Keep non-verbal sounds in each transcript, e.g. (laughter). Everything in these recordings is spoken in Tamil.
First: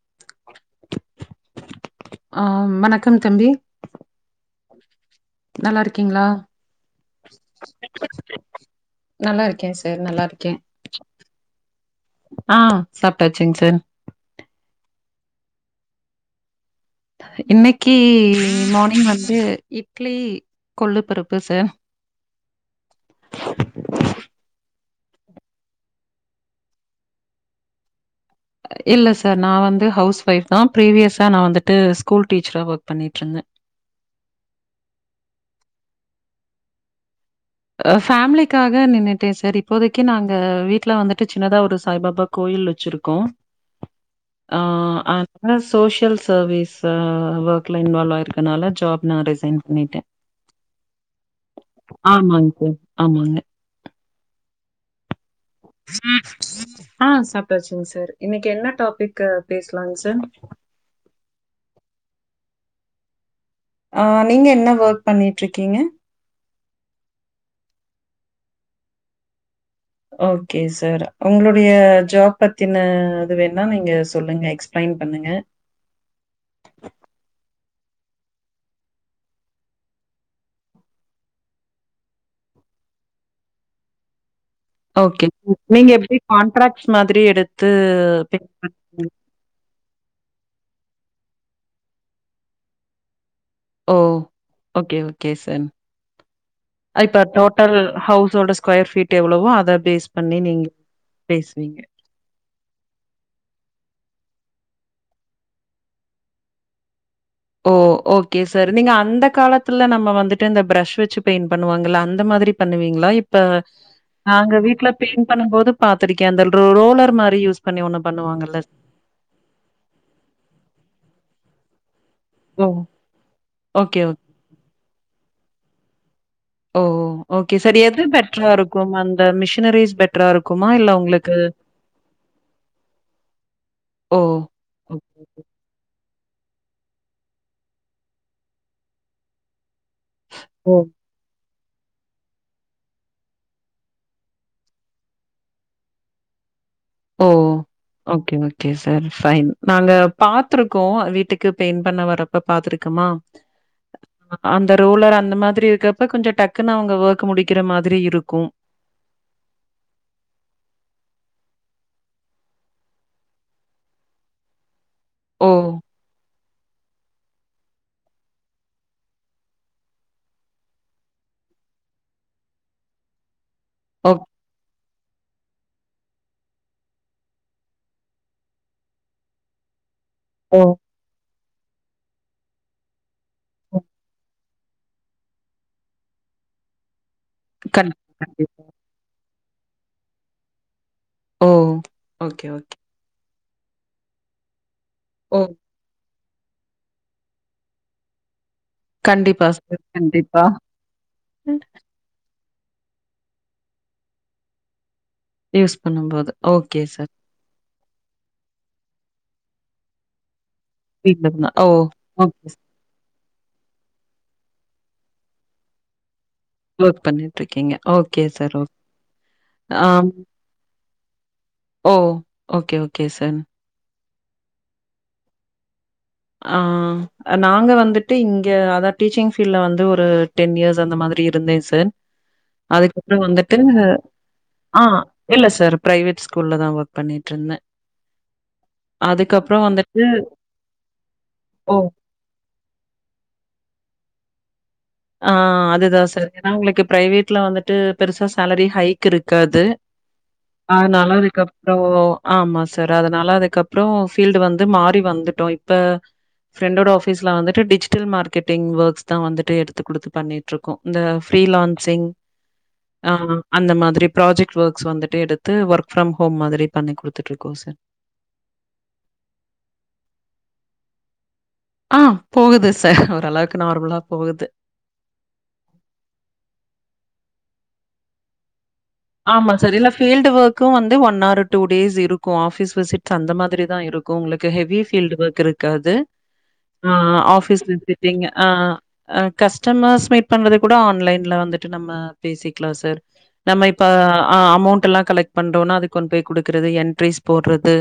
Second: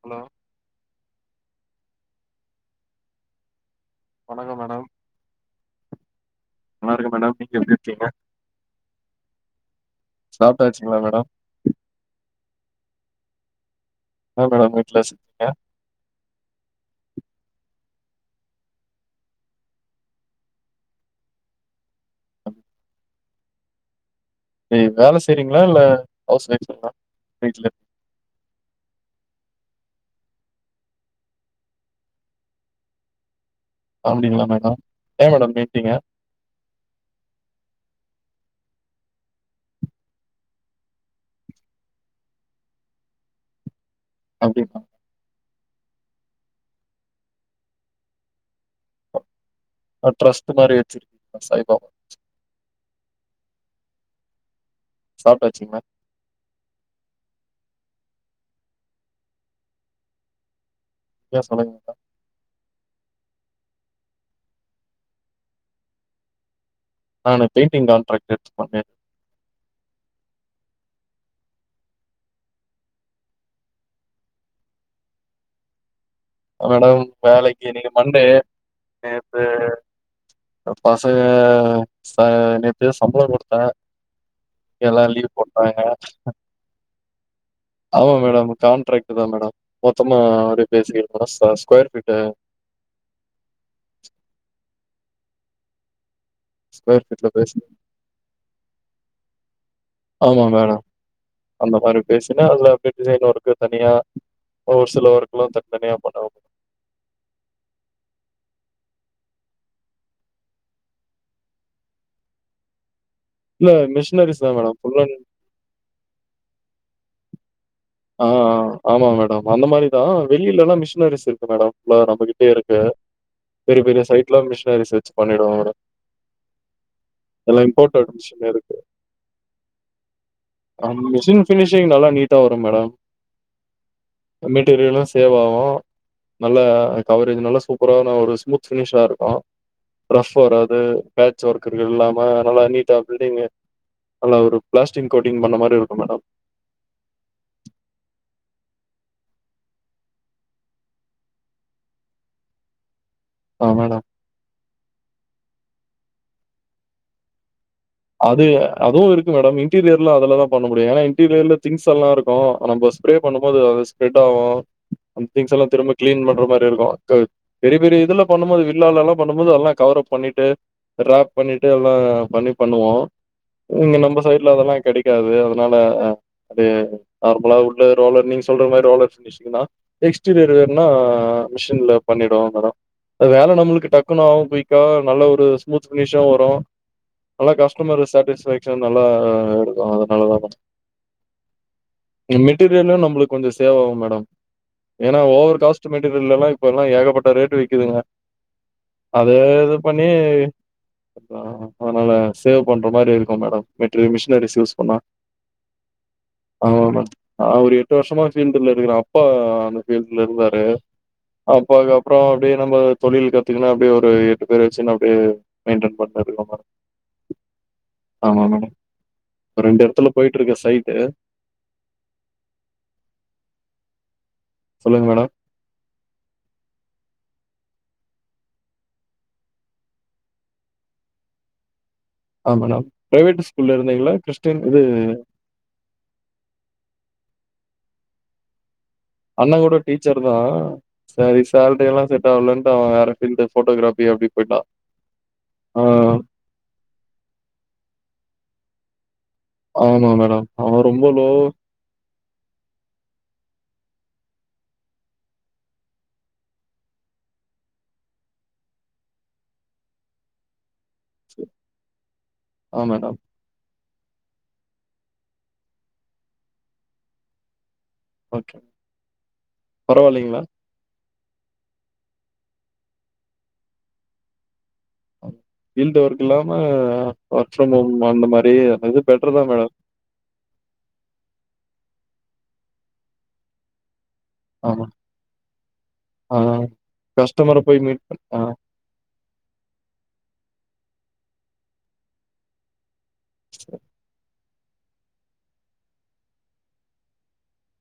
ஹலோ ஆ வணக்கம் தம்பி ஹலோ மேடம் நல்லா இருக்கீங்களா நல்லா இருக்கே மேடம் நீங்க எப்டி இருக்கீங்க நல்லா இருக்கேன் சார் நல்லா இருக்கேன் சாப்ட்டாச்சுங்களா மேடம் ஆ சாப்பிட்டாச்சுங்க சார் ஆ மேடம் வீட்ல எ இன்னைக்கு மார்னிங் வந்து இட்லி கொள்ளு பருப்பு சார் (unintelligible) வேலை செய்றீங்களா இல்ல ஹவுஸ் வைஃபா வீட்ல இல்ல சார் நா வந்து ஹவுஸ் வைஃப் தா ப்ரிவியஸா நா வந்துட்டு ஸ்கூல் டீச்சரா ஒர்க் பண்ணிட்டு இருந்தேன் அப்டிங்களா மேடம் ஏன் மேடம் விட்டிங்க ஃபேமிலிக்காக நின்னுட்டேன் சார் இப்போதைக்கு நாங்க வீட்ல வந்துட்டு சின்னதா ஒரு சாய்பாபா கோயில் வச்சிருக்கோம் அப்டியா ஆ அதனால சோஷியல் சர்வீஸ் ஒர்க்ல இன்வால்வ் ஆயிருக்கனால ஜாப் நா ரிசைன் பண்ணிட்டேன். ஆ டிரஸ்ட் மாரி வெச்சி இருக்கீங்களா சாய்பாபா ம் ஆமாங்க சாப்ட்டாச்சுங்களா ஆ சாப்டாச்சு சார் இன்னைக்கு என்ன டாபிக்கு பேசுலாங்க சார் ஆ சொல்லுங்க்கா ஆ நீங்க என்ன வர்க் பண்ணிட்ருக்கீங்க? நானு பெயிண்டிங் கான்ட்ராக்ட் எடுத்து பண்ணே ஓகே சார் உங்ளுடைய ஜாப் பத்தின இது வேணா இங்க சொல்லுங்க எக்ஸ்பிளைன் பண்ணுங்க மேடம் வேலைக்கு இன்னிக்கி மண்டே நேத்து பசங்க சா நேத்து சம்பள குடுத்தே எல்லா ஓகே லீவ் போட்டாங்க நீங்க எப்டி கான்ட்ராக்ட்ஸ் மாதிரி எடுத்து ஆமா மேடம் பெயின்ட் பண்றீங்ளா லீசுக்கு அர சா square feet oh okay okay sir square இப்ப ஃபீட்ல பேசுன டோட்டல் ஹவுஸ் ஓட ஸ்கொயர்ஃபீட் எவ்ளவோ அத பேஸ் பண்ணி ஆமா நீங்க மேடம். அந்த பேசுவீங்க மாரி பேசினா அதுல அப்டியே டிசைன் ஒர்க்கு தனியா, ஒரு சில வர்க்லா தனிதனியா பண்ணனு ஓ ஓகே சார் நீங்க அந்த காலத்துல நம்ம வந்துட்டு இந்த பிரஷ் வச்சு பெயிண்ட் பண்ணுவாங்கல்ல அந்த மாதிரி பண்ணுவீங்ளா இப் ப இல்ல மிஷினரிஸ் தான் நாங்க மேடம். வீட்ல ஃபுல் அண்ட் பெயிண்ட் பண்ணும் போது பாத்துருக்கே அந்த ரோலர் மாரி யூஸ் பண்ணி ஒண்ணு ஆ பண்ணுவாங்கல்ல. ஆமா மேடம் அந்த மாரிதா வெளிலல்லா மிஷினரிஸ் இரு க்கு மேடம் எல்லா நம்மகிட்ட ஓ! இருக்கு பெரிய ஓகே, பெரிய ஓகே. சைட்லா மிஷினரிஸ் வச்சு பண்ணிடுவோ மேடம் ஓ ஓகே எல்லாம் சார் எது இம்போர்ட்டட் மிஷின் பெட்ரா இருக்கு. இருக்கும் அந்த மிஷினரிஸ் பெட்ரா இருக்குமா இல்ல உங்ளுக்கு ரு மெட்டீரியலு சேவ் ஆவு நல்லா கவரேஜ் நல்லா சூப்பராான ஒரு ஸ்மூத் ஃபினிஷா இருக்கு ரஃப் ஓ! வராது பேட் ச் ஒர்க் எது இல்லாம நல்லா நீட்டா பில்டிங் நல்லா ஒரு பிளாஸ்டிக் கோட்டிங் பண்ண மாரி இருக்கு madam oh okay okay sir fine நாங்க பாத்துருக்கோ வீட்டுக்கு பெயின்ட் பண்ண வரப்ப பாத்துருக்கமா ஆ மேடம். அந்த ரோலர் அந்த மாதிரி இ ருக்குறப்ப கொஞ்ச டக்குன்னு அவுங்க வர்க்கு முடிக்கிற மா அது அதுவு இருக்கு மேடம இன்டீரியர்லா அதுல தா பண்ண முடியு ஏனா இன்டீரியர்ல திங்ஸ் எல்லா இருக்கு நம்ப ஸ்ப்ரே பண்ணும்போது அது ஸ்ப்ரெட் ஆவு ஓ அந்திங்ஸல்லா திரும்ப கிளீன் பண்ற மா ரி இருக்கு பெரிய பெரிய இதல்லா பண்ணும்போது வில்லால்லலா பண்ணும்போது எல்லா கவரப் பண்ணிட்டு போட்டு ராப் பண்ணிட்டு எல்லா பண்ணி பண்ணுவோ இங்க ஓ நம்ம சைட்ல அதெல்லா கெடைக் க்காது அதனால அடே நார்மலா உள்ள ரோலர் நீங்க சொல்ற மாரி ரோலக்ஸ் மிஷிங்கனா எக்ஸ்டீரியர ஓ வேர்னா மிஷின்ல பண்ணிடு வரோ அ வேலை நம்மளுக்கு டக்குனு ஆவு போயி க்கா நல்ல ஒரு ஸ்மூத் பினிஷா வரு நல்லா கஸ்டமர கண்டிப்பா கண்டிப்பா சாட்டிஸ்ஃபேக்ஷ் நல்லா இரு அதுனாலதா பாத் ஓ ஓகே ஓகே. மெட்டீரியலு நம்மளுக் கொஞ்ச சேவ் ஆகு மேடம் ஏன்னா ஓ ஓவரு காஸ்டு மேட் (unintelligible) ல்லா இப்ப எல்லா ஏகப்பட்ட ரேட்டு விக்குதுங்க அதே கண்டிப்பா இது சார் பண்ணி கண்டிப்பா. ஆ ஹா னால சேவ் பண்ற மாரி இருக்கு மேடம் மெட்டல மிஷினரிஸ் யூஸ் பண்ணா யூஸ் பண்ணும போது ஓகே சார் ட்டு வருஷமா ஃபீல்டுல இருக்கிற அப்பா அந்த ஃபீல்டல இருந்தாரு வீட்ல இருந்தா அ ஓ அப்பதுக்குப்புறம ஓகே அப்டியே சார். நம்ம தொழில கத்துங்கன்னா அப்படியடி ஒரு பேரு வச்சுனு அப்டியே மெயின்டேன் பண்ராரு (unintelligible) ஒர்க் பண்ணிட்டு இருக்கீங்க ஓகே சார் ஓக் மேடம் ஆ ஏ ஓ ஓகே ஓகே சார் சொல்லுங்க மேடம் ஆ நாங்க வந்துட்டு இங்க அதா டீச்சிங் ஃபீல்ட வந்து ஒரு டென் இயர்ஸ அந்த மாரி இருந்தே சார் ஆ மேடம் அதுக்கப்புறோ பிரைவேட் வந்துட்டு ஸ்கூல்ல இருந்தீங்களா கிறிஸ்டின் இது அ ஆ இல்ல சார் ப்ரைவேட் ஸ்கூல்லதா ஒர்க் பன்னிட்டு இருந்தே அண்ண அதுக்கப்றோ கூட வந்துட்டு டீச்சர் தா சரி ஓ. சேலரி எல்லா ஸெட்டாவலன்டு அவ வேற ஃபீல்டு ஃபோட்டோகிராஃபிய அப்டிபோய்ட்டா ஆ அதுதா சார் ஏன்னா உங்களுக்கு பிரைவேட்ல வந்துட்டு பெருசா சாலரி ஹைக் இருக் க்காது ஆமா மேடம் அவ ரொம்ப அதனால லோ அதுக்கப்றோ ஆமா சார் அதனால அத கப்பறம் பீல்டு வந்து மாறி வந்துட்டோ இப்ப ஃபிரெண்டோட ஆபீஸ்ல வந்துட்டு டிஜிட்டல் மார்க்கெட்டிங் ஒர்க்ஸ் தா வந்துட்டு எடுத் து குடுத்து பண்ணிட்ருக் கோ இந்த ஃபிரிலான்சிங் ஆ அந்த மாதிரி ப்ராஜெக்ட் ஒர்க்ஸ் வந்துட்டு எடுத்து ஒர்க் ஃரம் ஹோம் மாதிரி பண்ணி குடுத்துட்டு இருக்கோம் சார் ஒகே பரவால்லிங்களா ஆ போகுது சார் ஓரளவுக்கு நார்மலா போகுது பீல்டு ஒர்க் இல்லாம ஒர்க் ஃப்ரம் ஹோம் அந்த மாரி அது பெட்டர் தா ஆமா மேடம் சார் இல்ல பீல்டு ஒர்க்கும் வந்து ஒன் ஆரு டூ டேஸ் இருக் கும் ஆபிஸ் விசிட்ஸ் அந்த மாதிரிதா இருக் கும் உங்களுக்கு ஹெவி ஆமா பீல்ட ஒர்க் இருக்காது ஆ ஆ கஸ்டமர ஆபீஸ் போய் மீட் பண் விசிட்டிங் ஆ கஸ்டமர்ஸ் மீட் பண்றது கூட ஆன்லைன் ல வந்துட்டு நம்ம பேசிக்கிளா சார் நம்ம சரி. இப் ஆ ஆ அமௌண்ட் எல்லாம் கலெக்ட் பண்றோனா அதுக்கு கொண் போய் குடுக்குறது என்ட்ரிஸ் போட்றது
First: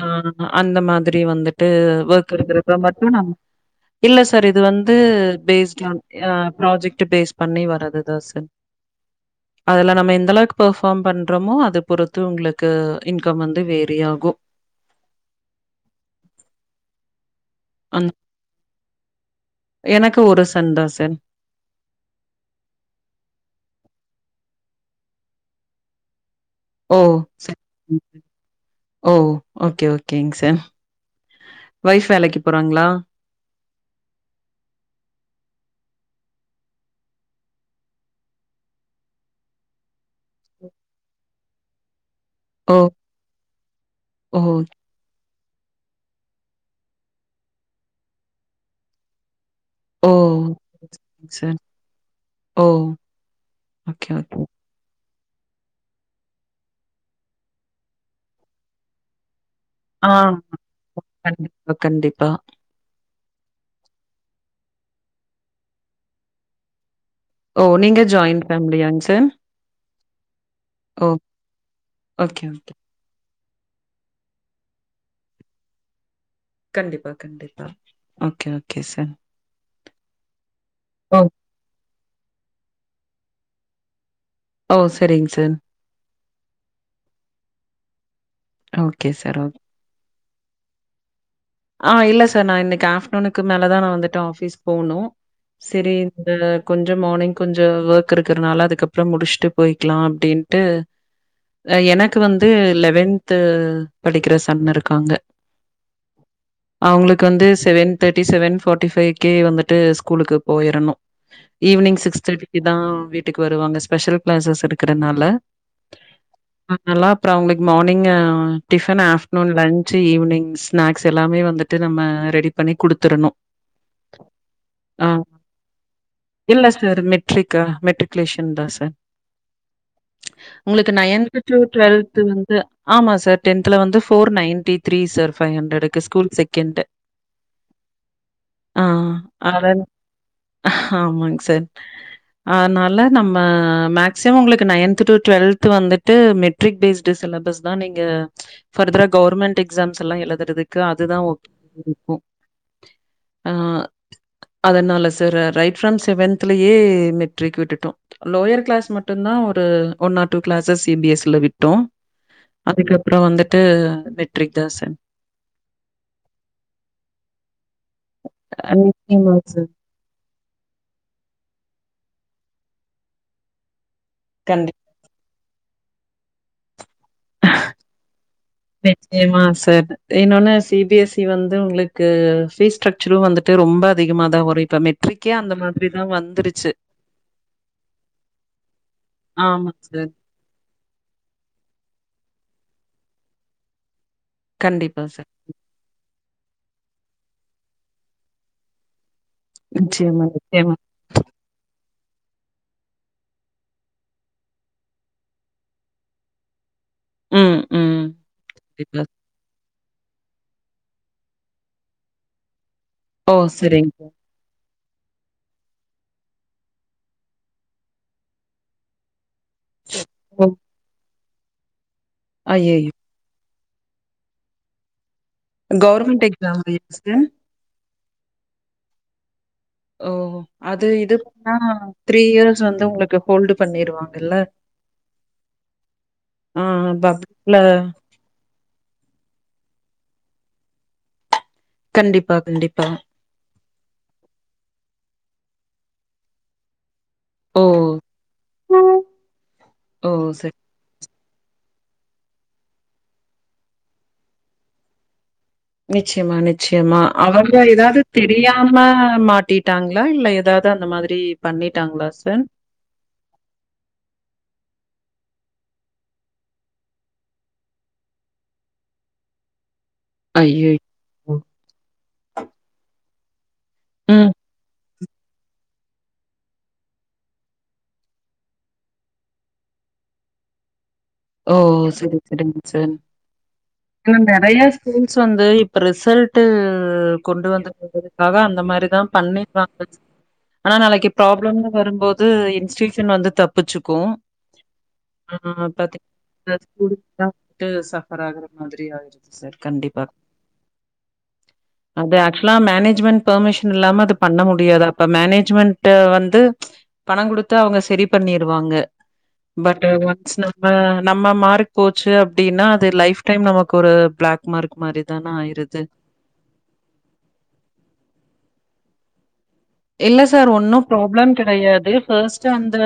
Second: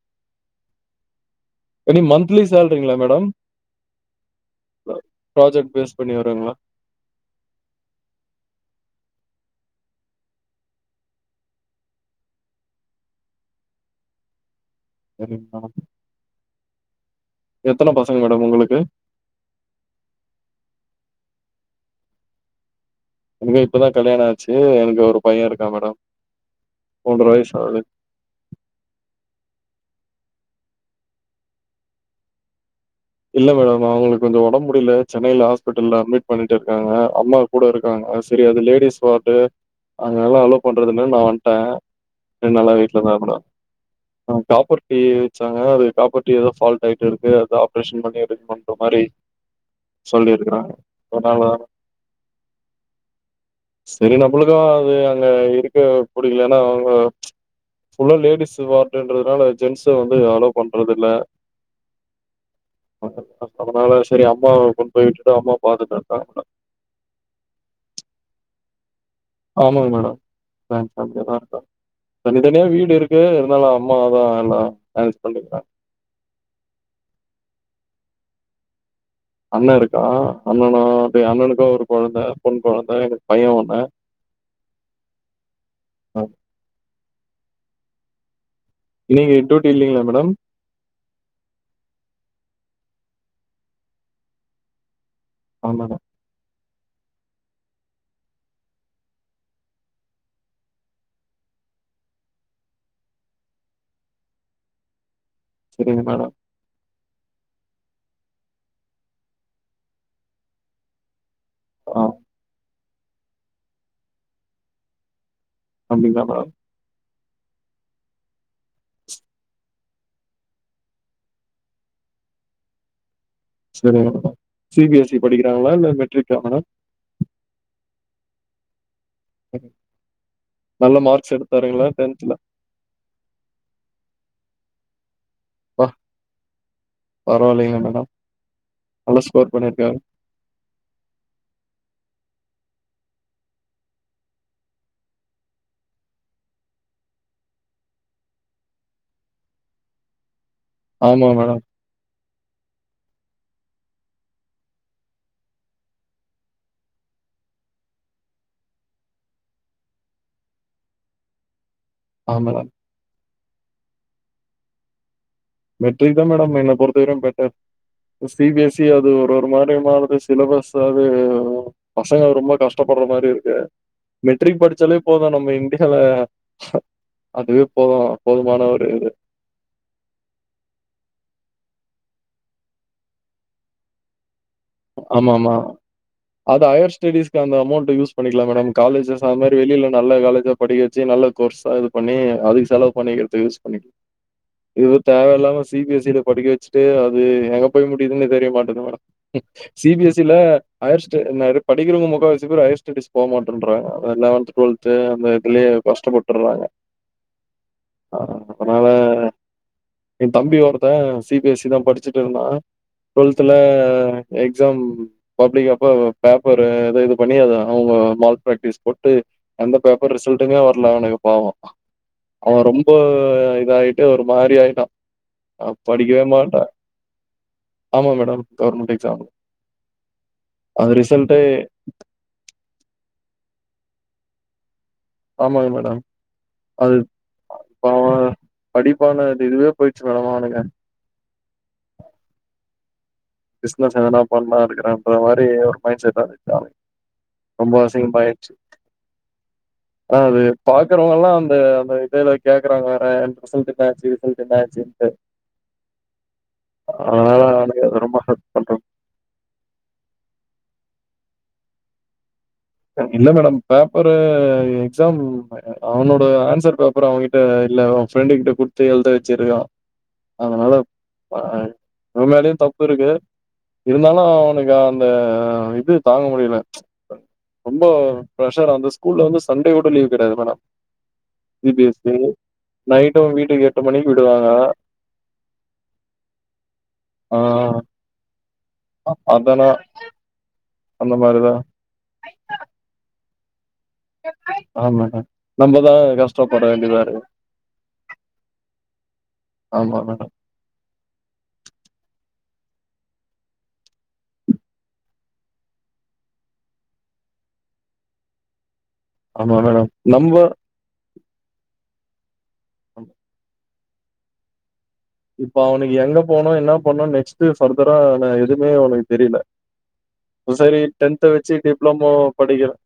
ஆ அந்த மாதிரி வந்து ட்டு எனி ஒர்க் மந்த்லி இருக்கறத சேலரிங்களா மட்டும் மேடம் நம்ம இல்ல சார் இது வந்து ப்ராஜெக்ட் பேஸ்டு பேஸ் ஆன் பண்ணி ஆ வருங்களா ப்ராஜெக்ட்டு பேஸ் பண்ணி வரதுதா சார் அதுல நம்ம எந்த அளவுக்கு பர்ஃபார்ம் பண்றோமோ அது பொறுத்து உங்களுக்கு இன்கம் வந்து வேரி ஆகும் சரிங்க மேடம் எத்தன அந்த பசங்க மேடம் உங்களுக்கு எனக்கு ஒரு சன் தா சார் எனக்கு இப்பதான் கல்யாணம் ஆச்சி எனக்கு ஒரு பையன் இருக்கா மேடம் ஓ மூன்ற வயசு ஆகுது சரி ஓ ஓகே ஓகேங் சார் ஒய்ஃப் வேலைக்கு போறாங்களா இல்ல மேடம் அவங்களுக்கு கொஞ்சம் ஒடம் முடில சென்னைல ஹாஸ்பிட்டல்ல அட்மிட் பண்ணிட்டு இருக்காங்க அம்மா கூட இருக்காங்க சரி அது லேடிஸ் வார்டு அங்க எல்லாம் அலோ பண்றதில்லன்னு நா வண்ட்டன் ரெண்டு நாளா ஓ! வீட்ல தா இருந்தன் ஆ ஓ! காப்பர்ட்டி வ ச்சாங்க அது காப்பர்ட்டி எதோ ஃபால்ட் ஆயிட்டு இருக்கு அது ஆப் ரேஷன் பண்ணி எடுக்கனு இன்ற மாரி ஓ! சொல்லி இருக்கறாங்க சரிங்க அதனால சார். ஓ! ஓகே, செரி ஓகே. நம்பளுக்கு அது க இருக்கவே புடிக்கலனா அவுங்க ஃபுல்லா லேடிஸ் வார்டுன்றதுனால ஜென்ஸ ஆ வந்து அளோ பண்றது இல்ல கண்டிப்பா, கண்டிப்பா. (inaudible) அதனால செரி அம்மாவா கொண்டு போய் விட்டுட்டு அம்மாவா பாத்துட்டுருக்கன் ஓ நீங்க ஜாயிண்ட் ஃபேமிலியாங் ஆமாங்க மேடம் நாங்க தனியாதா இருக்கோ ஓகே, தனித்தனியா ஓகே. வீடு இருக்கு இருந்தாலு அம்மாதா எல்லா மேனேஜ் பண்ட்டுக்கிறாங்க கண்டிப்பா கண்டிப்பா ஓகே ஓகே சார் அண்ணன் இருக்கான் ஓ! அண்ணனுக்கும் ஒரு கொழந்த பொண் கொழந்த பையன் ஒன்னு ஓ செரிங்க சார் ஓகே நீங்க சார். ஓ டியூட்டி இல்லங்களா மேடம் ஆ இல்ல சார் நா இன்னைக்கு ஆப்டர்நூனுக்கு மேல தா நா வந்துட்டு ஆபீஸ் போகணும் ஆ செரி மேடம் இந்த கொஞ்சம் மார்னிங் கொஞ்சம் ஒர்க் இருக்கிறதுனால அதுக்கப்றோ முடிச்சுட்டு போயிக்கலாம் அப்டின்ட்டு எனக்கு வந்து லெவன்து படிக்கிற சன் இருக்காங்க சரிங்க மேடம் அவங்களுக்கு வந்து seven thirty seven forty five K வந்துட்டு ஸ்கூலுக்கு போயிரணும் ஈவினிங்‌ ஆ சிக்ஸ்தேட்டிக்கு தா வீட்டுக்கு வருவாங்க ஸ்பெஷல் கிளாசஸ் இருக்கிறதுனால கண்டிப்பா மேடம் அப்றோ அவுங்களுக்கு morning tiffin afternoon lunch evening snacks எல்லாமே வந்துட்டு நம்ம ரெடி பண்ணி குடுத்துருறணும் செரிங்க madam C B S E படிக்கிறாங்களா இல்ல மெட்ரிக்கா மேடம் லேஷன் தா சார் உங்களுக்கு நல்ல மார்க்ஸ் நைன்து டு எடுத்தாருங்களா டுவல்த் டென்த்ல வந்து ஆமா சார் டென்த்துல வந்து போர் நையன்டி த்ரி சார் அப்பா (unintelligible) ஸ்கூல் செகண்ட்டு பரவாயில்லைங்க மேடம் அ நல்ல ஸ்கோர் பண்ணிருக்காரு ஆமாங் சார் அனால நம்ம மக்சிமம் உங்களுக்கு நைன் டு டுவல்த் வந்துட்டு மெட்ரிக் வேஸ்ட் சிலபஸ் தா நீங்க பர்தர்ரா கவர்மெண்ட் எக்ஸாம் எல்லா எழுதுறது க்கு அது தா ஆமா மேடம் ஒக்கேவ இருக்கும் ஆ அதனால சார் ரைட் ஃபார்ம் செவன்த்துலயே மெட்ரிக் விட்டுட்டோம் லோவர் கிளாஸ் மட்டும் தா ஓரு one or two classes C B S இல விட் டோம் ஆ மேடம் அதுக்கப்றோ வந்து ட்டு மெட்ரிக் தா சார் மெட்ரிக் தா மேடம் என்ன பொருத்தவரைக்கும் better C B S C அது ஒரு நிச்சயமா ஒரு சார். மாரி மாறுது சிலபஸ் அது பசங்க ரொம்ப கஷ்டப்படுற மாரி இருக்கு மெட்ரிக் கண்டிப்பா. படிச்சாலே போதும் நம்ம (unintelligible) அதுவே போதும் போதுமான ஒரு நிச்சயமா சார் இன்ன ஒன்னு சி பி எஸ் சி வந்து உங்களுக்கு பீஸ் ஸ்ட்ரக்சரும் வந்துட்டு ரொம்ப அதிகமா தா வரும் இப்ப மெட்ரிக்கே ஆமா அந்த ஆமா மாதிரி தான் அது வந்துருச்சு. ஹையர் ஸ்டெஸ்க்கு அந்த அமௌண்ட் யூஸ் பண்ணிக்கலாம் மேடம் காலேஜஸ் அந்த மாரி ஆமா வெளில சார். நல்ல காலேஜா படிக்க வச்சு நல்ல கோர்ஸா இது பண்ணி அதுக்கு செலவு பண்ணிக்கறத்துகு யூஸ் பண்ணிக்லா இது கண்டிப்பா சார். தேவையில்லாம சி பி எஸ் சி ல படிக்க வச்சுட்டு அது எங்க போய் முடியுதுன் தெரிய மாட்டிது madam C B S C நிச்சயமா, ல நிச்சயமா. ஹயர்ஸ்டு இந்நேர படி சீக்கரமா முக்காவாசி பேர் ஹயர்ஸ் ஸ்டெடிஸ் போ மாட்டேன்றாங்க லெவன் டுவல்து அந்த இதுலயே கஷ்டப்பட்டுறாங்க ம் ம் வீட்ல ஏ தம்பி ஒருத்தே சி பி எஸ் சி தான் படிச்சிட் இருந்தா ஓ! டூவெல்துல சரிங்க சார். எக்ஸாம் பப்ளிக் அப்போ பேப்பரு இது பண்ணி அத அவங்க மார்க் பிராக்டிஸ் போட்டு எந்த பேப்பர் ஓ! ரிசல்ட்டுமே வரல அவனுக்கு கேவோம் அவன் ரொம்ப ஐயய்யோ! இதாயிட்டு ஒரு மாரி ஆயிட்டான் கவுர்மெண்ட் எக்ஸாம் நெக்ஸ்டு ஆமா மேடம் கவுர்மெண்ட் ஸாம் ஓ அது இது பண்ணா த்ரீ இயர்ஸ் வந்து உங்களுக்கு ஹோல்டு பண்ணிரு வாங்கல்ல ஆமாங்க மேட‌ம் அது பப்ளிக்ல பவ படிப்பானு அது இதுவே போயிச்சு மேடம் அவனுக்கு கண்டிப்பா கண்டிப்பா பிஸ்னஸ் எதனா பண்ணலா அப்டிங்கிற அந்த மாரி ஒரு மைண்ட் செட்ல பேயிட்டான் அவே ஓ! ரொம்ப அசிங்கமா ஆயிச்சு ஓ! ஆ அது சரி. பாக்குறவங்கல்லா அந்த அந்த இதல்லா கேக்குறாங்க வேற ரிசல்ட்டு என்னாச்சு ரிசல்ட்டு என்னாச்சுன்ட்டு நிச்சயமா நிச்சயமா அவங்க நானு அத ஏதாது ரொம்ப ஹெல்ப் பண்றேன். தெரியாம மாட்டிட்டாங்ளா இல் ல ஏதாவுது அந்த மாரி பண்ணிட்டாங்ளா சார் இல்ல மேடம் பேப்பரு எக்ஸாம் அவனோட ஆன்சர் பேப்பர் அவகிட்ட இல்ல அவன் ஃப்ரெண்டு கிட்ட குடுத்து எழுத வச்சுருக்கான் அதுனால ஐயய்யோ! இவன் மேலயு தப்பு இருக்கு இருந்தாலும் ம். அவனுக்கு அந் ஆ இது தாங்க முடியல ரொம்ப பிரஷர் அந்த ஸ்கூல்ல வந்து சண்டே கூட லீவ் கெடையாது மேடம் ஓ சி பி எஸ் இ செரி செரிங்க சார் நைட்டும் வீட்டுக்கு மணிக்கு ஆனா விடுவாங்க. நெறைய ஸ்கூல்ஸ் வந்து இப்ப ரிசல்ட்டு ஆ கொண்டு வந்து கொடுக்கதிற்காக அந்த மாதிரிதான் அதானா பண்ணிவாங்க ஆனா நாளைக்கு அந்த மாரிதான். ப்ராப்ளம்னு வரும்போது இன்ஸ்டிடியூஷன் வந்து தப் பிச்சுக்கும் ஆமா மேடம். ஆனா அத நம்ப பாத் தான் கஷ்டப்பட வேண்டியதா எல்லாத்தையும் இருக்கு. பாத்துட்டு சபர் ஆகுற மாதிரி ஆயிடுச்சு சார் ஆமா கண்டிப்பா மேடம். அது இப்பல்லாம் மேனேஜ்மெண்ட் பெர்மிஷன் இல்லாம அது பண்ண முடியாது அப்ப மேனேஜ்மெண்ட் வந்து பணம் கொடுத்து அவுங்க சரி பண்ணிருவாங்க ஆமா பட் மேடம் நம்ம ஒன்ஸ் நம்ம மார்க் போச்சு அ ப்டினா அது லைஃப் டைம் நமக் ஒரு பிளாக் மார்க் மாரி தானே இப்ப ஆயிருது. அவுனுக்கு எங்க போனும் என்ன பண்ணும்னு நெக்ஸ்ட்டு ஃபர்தரா எது எனக்கு தெரியல இல்ல சார் சரி ஒன்னும் டென்த ப்ராப்ளம் வச்சு கெடையாது டிப்ளமோ ஃப்ர்ஸ்ட் படிக்கிறா அந்த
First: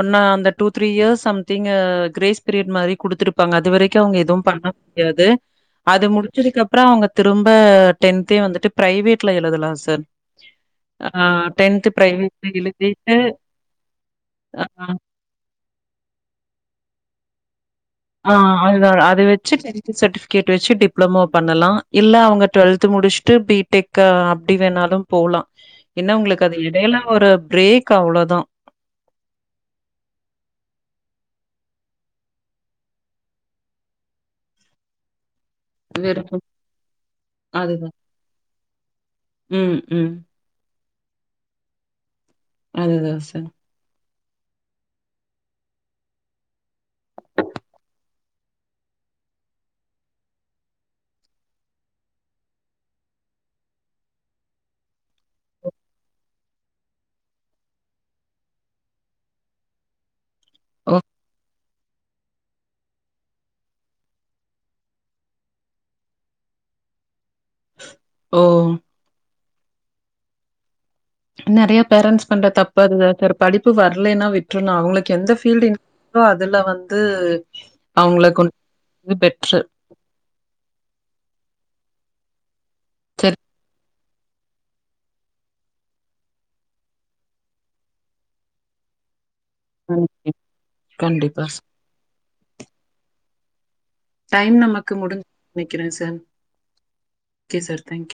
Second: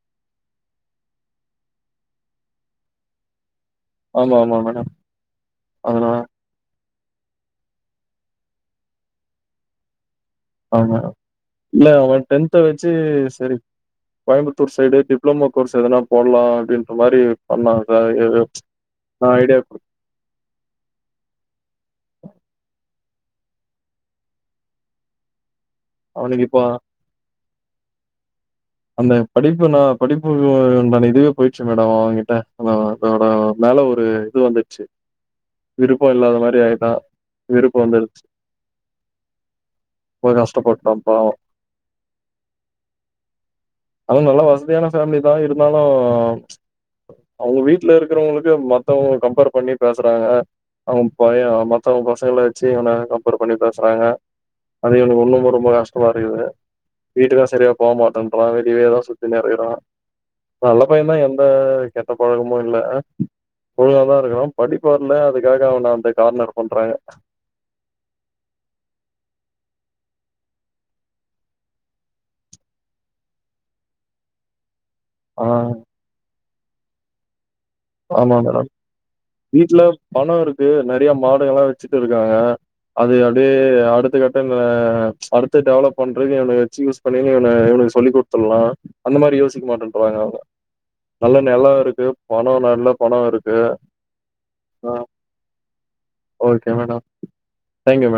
ஒன்னா அந்த two three years something grace period மாதிரி கொடுத்திருப்பாங்க இது வரைக்கும் அவுங்க ஆமா எதுவும் ஆமா பண்ண மேடம் முடியாது அது அதனா முடிச்சதுக்கு அப்புறம் அவுங்க திரும்ப டென்தே வந்துட்டு பிரைவேட்ல எழுதலாம் சார் ஆமா ஆ இல்ல அவன் பிரைவேட்ல டென்த வெச்சு எழுதிட்டு செரி அ கோயம்புத்தூர் சைடு டிப்ளமோ கோர்ஸ் ஏதனா போடலாம் அப்படின்ற மாதிரி பண்ணாங்க ஆ அது வெச்சு டென்த் சர்டிபிகேட் வெச்சு டிப்ளமோ பண்ணலாம் இல்ல அவுங்க டுவெல்த் முடிச்சு ட்டு பீடெக் அப்படி வேணாலும் போவலாம் என்ன அவனுக்கு உங்களுக்கு அது இப்போ இடையில ஒரு பிரேக் அவ்ளோ தான் அந்த படிப்பு நான் படிப்பு நான் இதுவே போயிடுச்சு மேடம் அவன் கிட்ட அ அதோட மேல ஒரு இது வந்துருச்சு விருப்பம் இல்லாத மாரி ஆயிட்டான் வெறுப்பு அதுதான். வந்துடுச்சு ம், ம். போய் கஷ்டப்பட்டான் ஆ அது தா சார் அதுவு நல்ல வசதியான ஃபேமிலி தா இருந்தாலு அவுங் வீட்ல இருக்குறவுங்களுக்கு மத்தவுங்க கம்பேர் பண்ணி பேசுறாங்க அவுங் பைய மத்தவுங்க பசங்கள வச்சு இவன கம்பேர் பண்ணி பேசுறாங்க அது இவனுக்‌ இன்னுமே ரொம்ப கஷ்டமா இருக்குது வீட்டுக்கு சரியா போமாட்டன் றா வெளியதா சுத்தின்னு இருக்குறா நல்ல ஓ பையந்தா எந்த கெட்ட பழக்கமு இல்ல ஒழுங்கா தா இருக்கா படிப்பு வர்ல அதுக்காக அவன அந்த கார்னர் பண்றாங்க ஓ நெறைய பேரண்ட்ஸ் பண்ற தப்பு அதுதா சார் படிப்பு வர்லனா விட்ருனு அவுங்ளுக் கு எந்த ஆ ஃபீல்டிங்கோ அ துல வந்து அவங்கள ஆமா கொண்டு மேடம் பெட்ரு. வீட்ல பணொ இருக்கு நெறைய மாடுகலா வச்சு இருக்காங்க அது சரி. அப்டியே அடு த்த கட்டம்ம அடுத்து டெவலப் பண்றதுக்கு இவன வச்சு யூஸ் பண்ணி இவன இவனுக் சொல்லிக் குட்த்துல்லா அந்த மாரி யோ சிக்க மாட்டென்றாங்க அவுங்க நல்ல கண்டிப்பா. நெல இருக்கு பணொனா நல்ல பணொ இருக்கு டைம் ஆ நமக்கு முடுஞ் நெனக்கிறே sir okay madam okay sir thank you